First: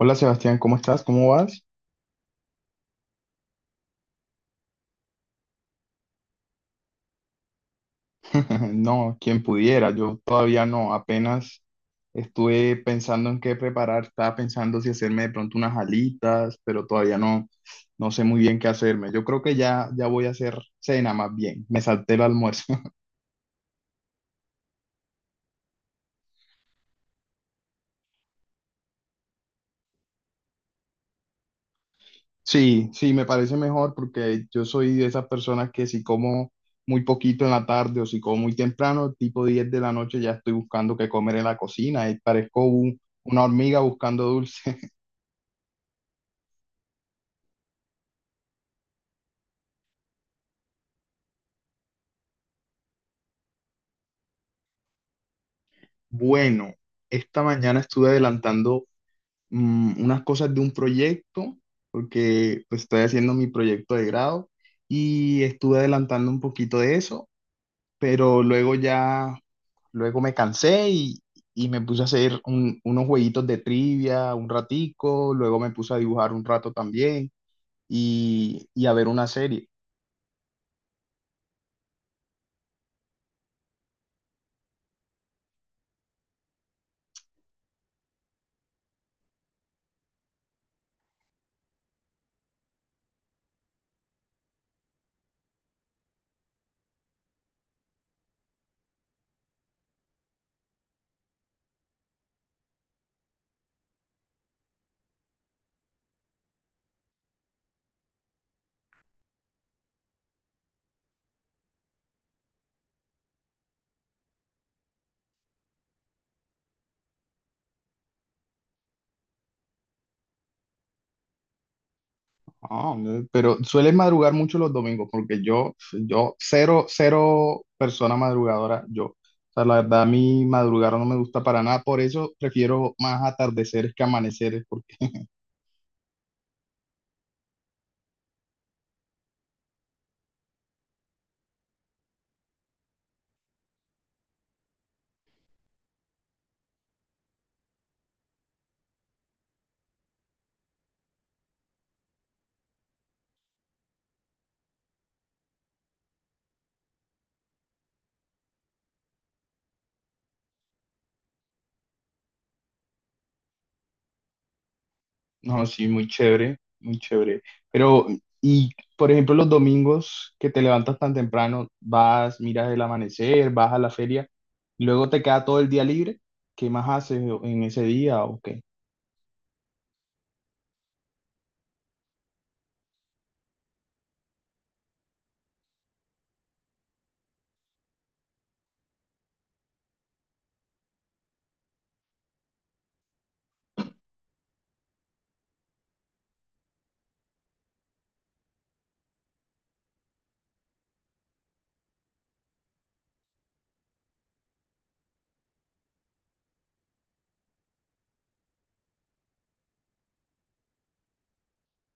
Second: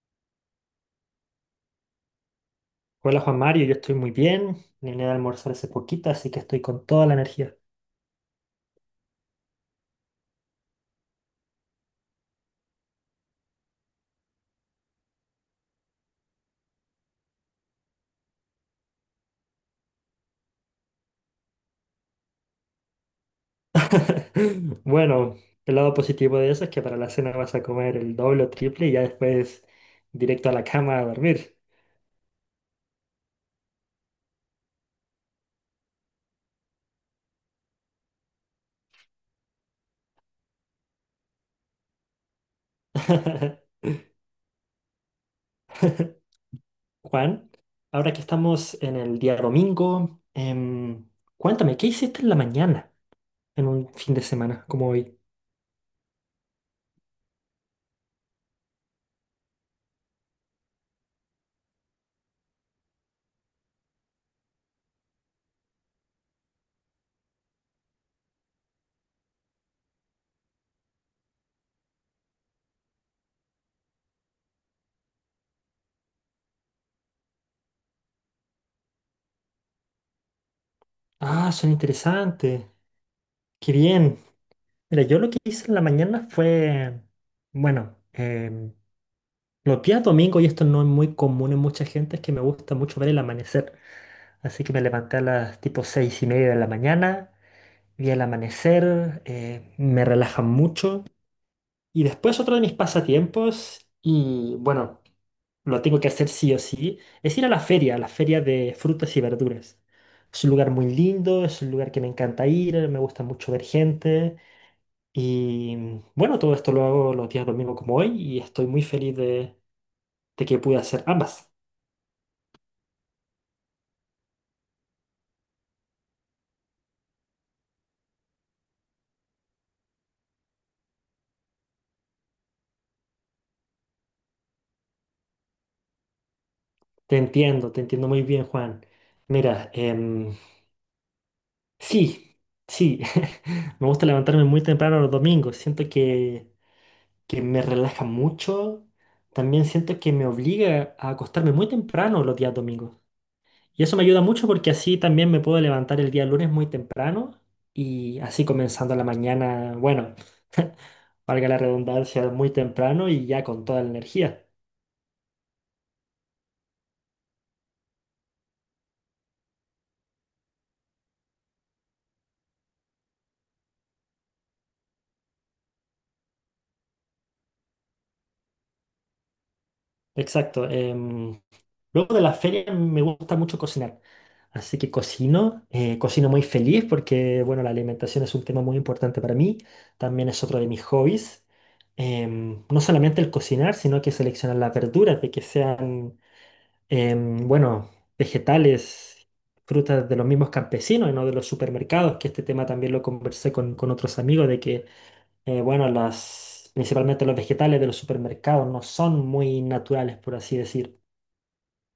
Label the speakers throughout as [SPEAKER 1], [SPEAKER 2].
[SPEAKER 1] Hola Sebastián, ¿cómo estás? ¿Cómo vas?
[SPEAKER 2] Hola Juan Mario, yo estoy muy bien. Vine a almorzar hace poquito, así que estoy con toda la energía.
[SPEAKER 1] No, quien pudiera, yo todavía no, apenas estuve pensando en qué preparar, estaba pensando si hacerme de pronto unas alitas, pero todavía no, no sé muy bien qué hacerme. Yo creo que ya voy a hacer cena más bien, me salté el almuerzo.
[SPEAKER 2] Bueno, el lado positivo de eso es que para la cena vas a comer el doble o triple y ya después directo a la cama a dormir.
[SPEAKER 1] Sí, sí, me parece mejor porque yo soy de esas personas que si como muy poquito en la tarde o si como muy temprano, tipo 10 de la noche, ya estoy buscando qué comer en la cocina y parezco una hormiga buscando dulce.
[SPEAKER 2] Juan, ahora que estamos en el día domingo, cuéntame, ¿qué hiciste en la mañana en un fin de semana como hoy?
[SPEAKER 1] Bueno, esta mañana estuve adelantando unas cosas de un proyecto, porque pues, estoy haciendo mi proyecto de grado y estuve adelantando un poquito de eso, pero luego me cansé y me puse a hacer unos jueguitos de trivia un ratico, luego me puse a dibujar un rato también y a ver una serie.
[SPEAKER 2] Ah, suena interesante. Qué bien. Mira, yo lo que hice en la mañana fue, bueno, los días domingos, y esto no es muy común en mucha gente, es que me gusta mucho ver el amanecer. Así que me levanté a las tipo seis y media de la mañana, vi el amanecer, me relaja mucho. Y después otro de mis pasatiempos, y bueno, lo tengo que hacer sí o sí, es ir a la feria de frutas y verduras. Es un lugar muy lindo, es un lugar que me encanta ir, me gusta mucho ver gente. Y bueno, todo esto lo hago los días domingos como hoy y estoy muy feliz de que pude hacer ambas.
[SPEAKER 1] Ah, hombre, pero sueles madrugar mucho los domingos, porque cero, cero persona madrugadora, yo. O sea, la verdad, a mí madrugar no me gusta para nada, por eso prefiero más atardeceres que amaneceres, porque
[SPEAKER 2] Te entiendo muy bien, Juan. Mira, sí, sí, me gusta levantarme muy temprano los domingos. Que me relaja mucho. También siento que me obliga a acostarme muy temprano los días domingos. Y eso me ayuda mucho porque así también me puedo levantar el día lunes muy temprano y así comenzando la mañana, bueno, valga la redundancia, muy temprano y ya con toda la energía.
[SPEAKER 1] no, sí, muy chévere, muy chévere. Pero, y, por ejemplo, los domingos que te levantas tan temprano, vas, miras el amanecer, vas a la feria, luego te queda todo el día libre, ¿qué más haces en ese día o qué?
[SPEAKER 2] Exacto. Luego de las ferias me gusta mucho cocinar. Así que cocino, cocino muy feliz porque, bueno, la alimentación es un tema muy importante para mí. También es otro de mis hobbies. No solamente el cocinar, sino que seleccionar las verduras, de que sean, bueno, vegetales, frutas de los mismos campesinos y no de los supermercados, que este tema también lo conversé con otros amigos, de que bueno, principalmente los vegetales de los supermercados no son muy naturales, por así decir.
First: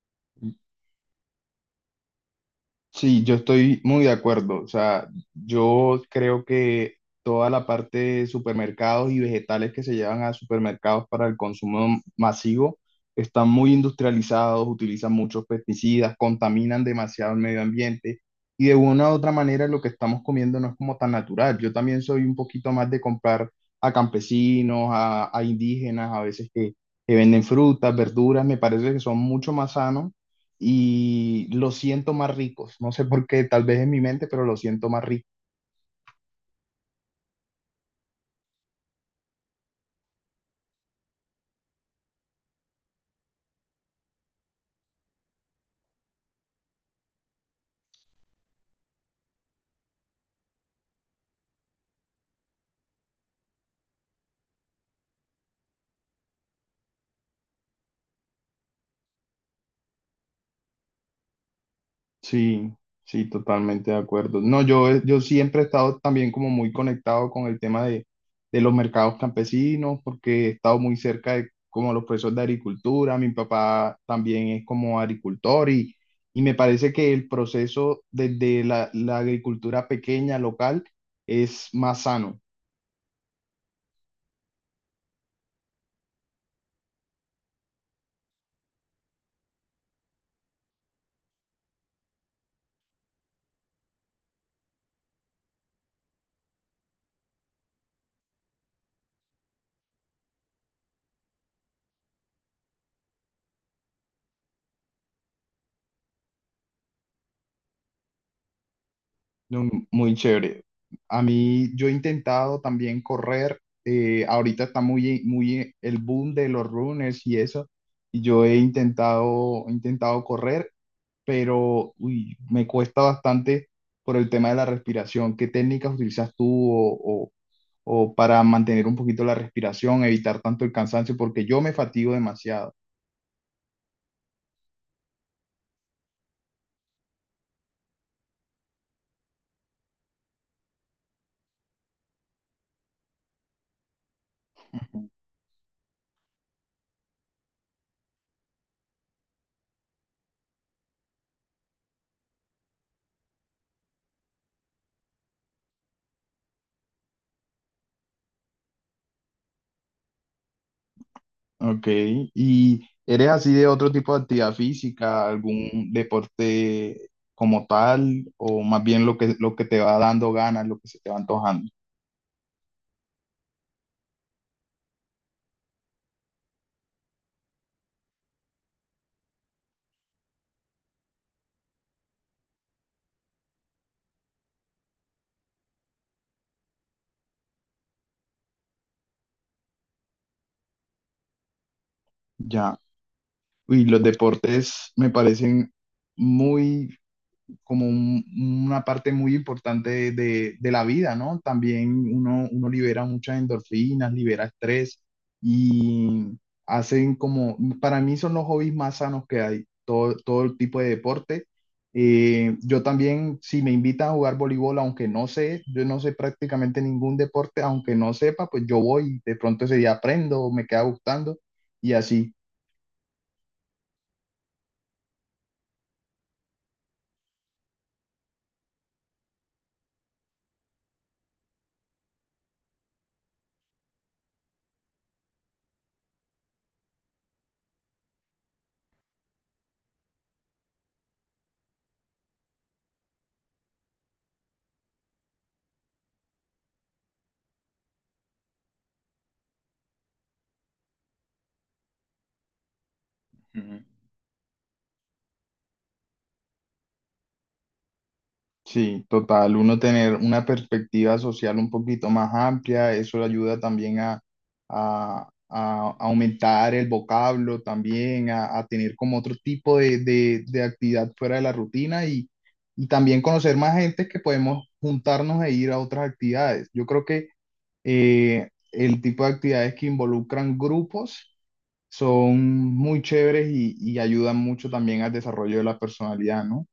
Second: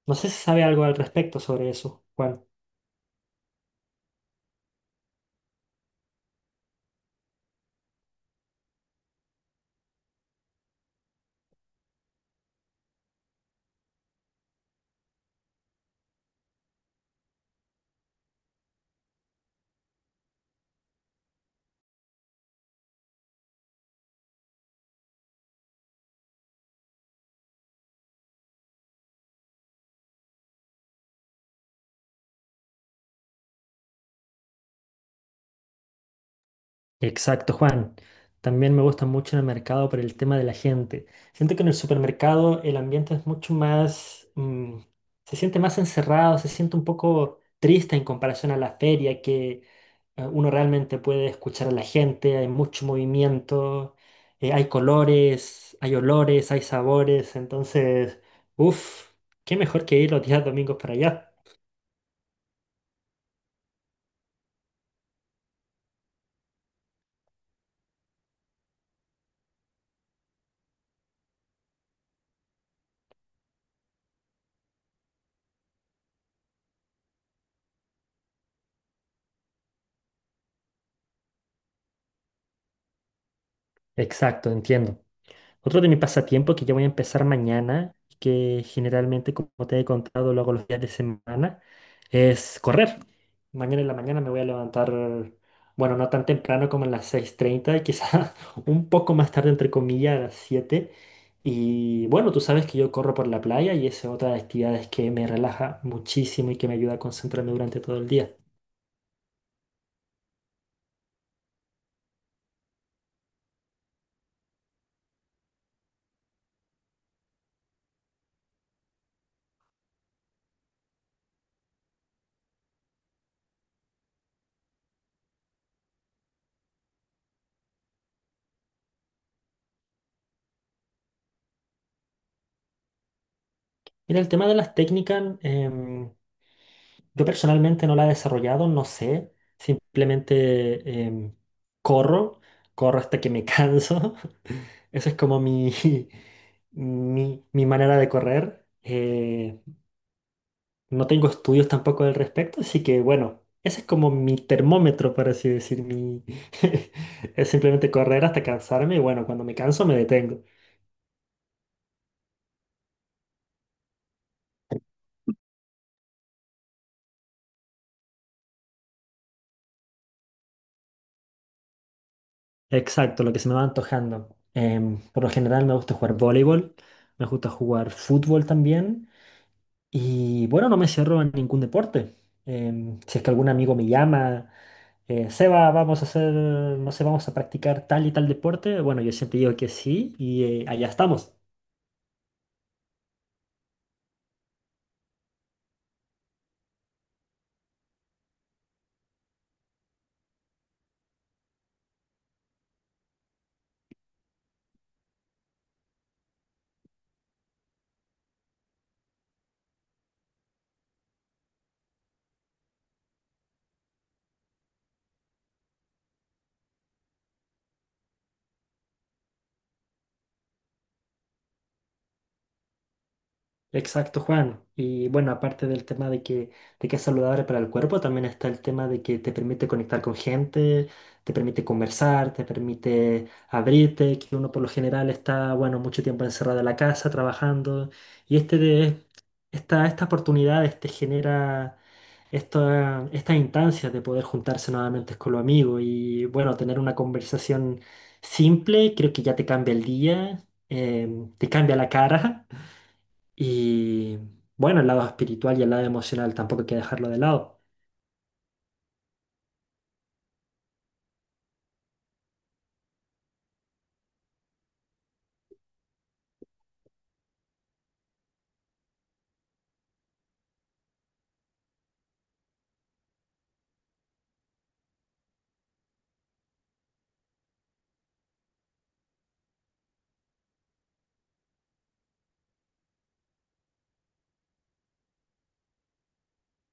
[SPEAKER 2] No sé si sabe algo al respecto sobre eso, Juan.
[SPEAKER 1] Sí, yo estoy muy de acuerdo. O sea, yo creo que toda la parte de supermercados y vegetales que se llevan a supermercados para el consumo masivo están muy industrializados, utilizan muchos pesticidas, contaminan demasiado el medio ambiente y de una u otra manera lo que estamos comiendo no es como tan natural. Yo también soy un poquito más de comprar a campesinos, a indígenas, a veces que venden frutas, verduras, me parece que son mucho más sanos y los siento más ricos. No sé por qué, tal vez en mi mente, pero los siento más ricos.
[SPEAKER 2] Exacto, Juan. También me gusta mucho en el mercado por el tema de la gente. Siento que en el supermercado el ambiente es mucho más, se siente más encerrado, se siente un poco triste en comparación a la feria, que uno realmente puede escuchar a la gente, hay mucho movimiento, hay colores, hay olores, hay sabores. Entonces, uff, qué mejor que ir los días domingos para allá.
[SPEAKER 1] Sí, sí, totalmente de acuerdo. No, yo siempre he estado también como muy conectado con el tema de los mercados campesinos, porque he estado muy cerca de como los procesos de agricultura. Mi papá también es como agricultor y me parece que el proceso desde la agricultura pequeña, local, es más sano.
[SPEAKER 2] Exacto, entiendo. Otro de mis pasatiempos que ya voy a empezar mañana, que generalmente, como te he contado, lo hago los días de semana, es correr. Mañana en la mañana me voy a levantar, bueno, no tan temprano como a las 6:30, quizás un poco más tarde, entre comillas, a las siete. Y bueno, tú sabes que yo corro por la playa y esa es otra de las actividades que me relaja muchísimo y que me ayuda a concentrarme durante todo el día.
[SPEAKER 1] No, muy chévere. A mí, yo he intentado también correr. Ahorita está muy el boom de los runners y eso. Y yo he intentado correr, pero uy, me cuesta bastante por el tema de la respiración. ¿Qué técnicas utilizas tú o, o o para mantener un poquito la respiración, evitar tanto el cansancio? Porque yo me fatigo demasiado.
[SPEAKER 2] Mira, el tema de las técnicas, yo personalmente no la he desarrollado, no sé. Simplemente corro, corro hasta que me canso. Esa es como mi, mi manera de correr. No tengo estudios tampoco al respecto, así que bueno, ese es como mi termómetro, por así decir. Mi... es simplemente correr hasta cansarme y bueno, cuando me canso me detengo.
[SPEAKER 1] Ok, ¿y eres así de otro tipo de actividad física, algún deporte como tal, o más bien lo lo que te va dando ganas, lo que se te va antojando?
[SPEAKER 2] Exacto, lo que se me va antojando. Por lo general me gusta jugar voleibol, me gusta jugar fútbol también. Y bueno, no me cierro en ningún deporte. Si es que algún amigo me llama, Seba, vamos a hacer, no sé, vamos a practicar tal y tal deporte. Bueno, yo siempre digo que sí y allá estamos.
[SPEAKER 1] Ya. Y los deportes me parecen muy como un, una parte muy importante de la vida, ¿no? También uno, uno libera muchas endorfinas, libera estrés y hacen como, para mí son los hobbies más sanos que hay, todo, todo el tipo de deporte. Yo también, si me invitan a jugar voleibol, aunque no sé, yo no sé prácticamente ningún deporte, aunque no sepa, pues yo voy, de pronto ese día aprendo, me queda gustando y así.
[SPEAKER 2] Exacto, Juan. Y bueno, aparte del tema de que es saludable para el cuerpo, también está el tema de que te permite conectar con gente, te permite conversar, te permite abrirte, que uno por lo general está, bueno, mucho tiempo encerrado en la casa trabajando. Y estas oportunidades te genera estas instancias de poder juntarse nuevamente con los amigos y bueno, tener una conversación simple, creo que ya te cambia el día, te cambia la cara. Y bueno, el lado espiritual y el lado emocional tampoco hay que dejarlo de lado.
[SPEAKER 1] Sí, total, uno tener una perspectiva social un poquito más amplia, eso le ayuda también a aumentar el vocablo, también a tener como otro tipo de actividad fuera de la rutina y también conocer más gente que podemos juntarnos e ir a otras actividades. Yo creo que el tipo de actividades que involucran grupos son muy chéveres y ayudan mucho también al desarrollo de la personalidad, ¿no?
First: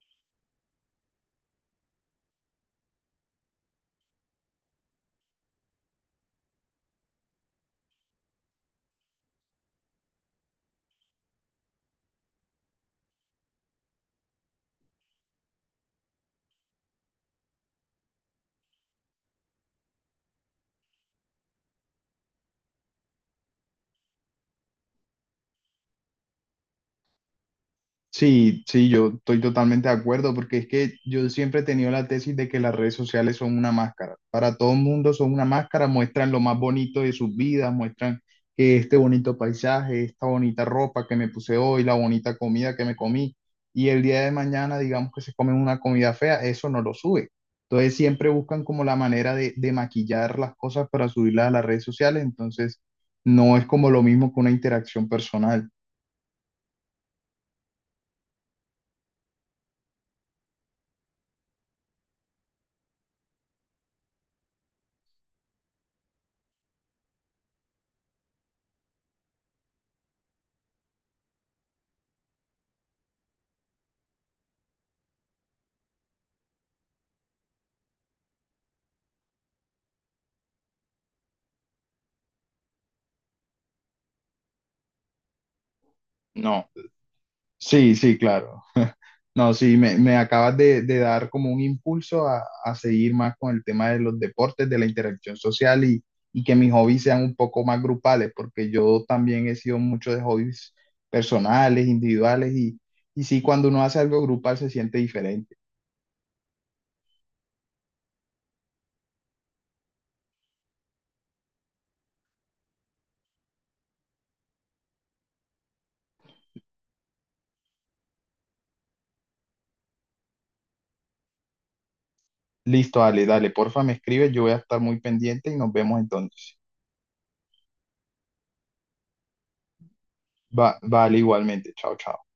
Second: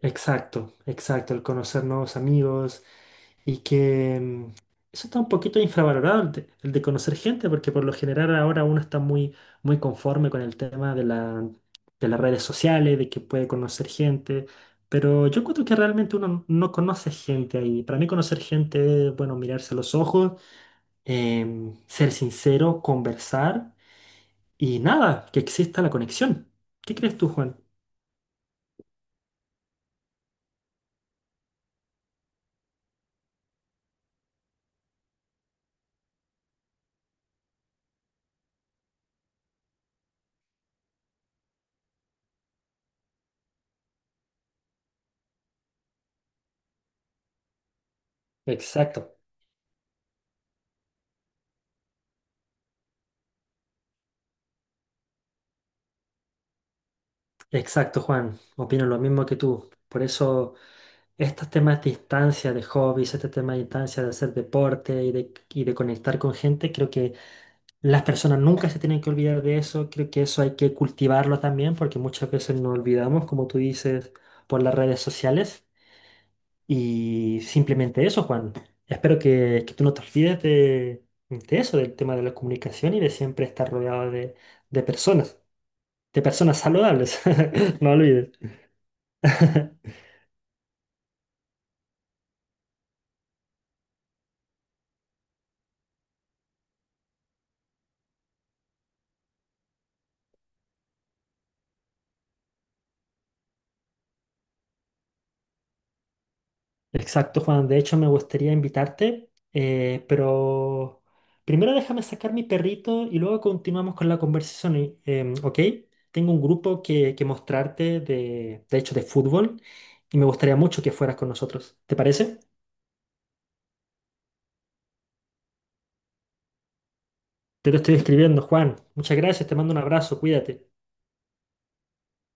[SPEAKER 2] Exacto, exacto, el conocer nuevos amigos y que eso está un poquito infravalorado, el de conocer gente, porque por lo general ahora uno está muy, muy conforme con el tema de las redes sociales, de que puede conocer gente, pero yo encuentro que realmente uno no conoce gente ahí. Para mí conocer gente es, bueno, mirarse a los ojos, ser sincero, conversar. Y nada, que exista la conexión. ¿Qué crees tú, Juan?
[SPEAKER 1] Sí, sí, yo estoy totalmente de acuerdo porque es que yo siempre he tenido la tesis de que las redes sociales son una máscara. Para todo el mundo son una máscara, muestran lo más bonito de sus vidas, muestran que este bonito paisaje, esta bonita ropa que me puse hoy, la bonita comida que me comí y el día de mañana digamos que se comen una comida fea, eso no lo sube. Entonces siempre buscan como la
[SPEAKER 2] Exacto,
[SPEAKER 1] manera de maquillar las cosas para subirlas a las redes sociales, entonces no es como lo mismo que una interacción personal.
[SPEAKER 2] exacto, Juan. Opino lo mismo que tú. Por eso estos temas de distancia, de hobbies, este tema de distancia, de hacer deporte y de conectar con gente, creo que las personas nunca se tienen que olvidar de eso. Creo que eso hay que cultivarlo también porque muchas veces nos olvidamos, como tú dices, por las redes sociales. Y simplemente eso, Juan. Espero que tú no te olvides de eso, del tema de la comunicación y de siempre estar rodeado de personas, de personas
[SPEAKER 1] No.
[SPEAKER 2] saludables. No
[SPEAKER 1] Sí, sí,
[SPEAKER 2] olvides.
[SPEAKER 1] claro. No, sí, me acabas de dar como un impulso a seguir más con el tema de los deportes, de la interacción social y que mis hobbies sean un poco más grupales, porque yo también he sido mucho de hobbies personales, individuales y sí, cuando uno hace algo grupal se siente diferente.
[SPEAKER 2] Exacto, Juan. De hecho, me gustaría invitarte, pero primero déjame sacar mi perrito y luego continuamos con la conversación, ¿ok? Tengo un grupo que mostrarte, de hecho, de fútbol y me gustaría mucho que fueras con nosotros. ¿Te parece?
[SPEAKER 1] Listo, dale, dale, porfa, me escribes, yo voy a estar muy pendiente y nos vemos entonces.
[SPEAKER 2] Te lo estoy escribiendo, Juan. Muchas gracias, te mando un abrazo, cuídate.
[SPEAKER 1] Va, vale, igualmente, chao, chao.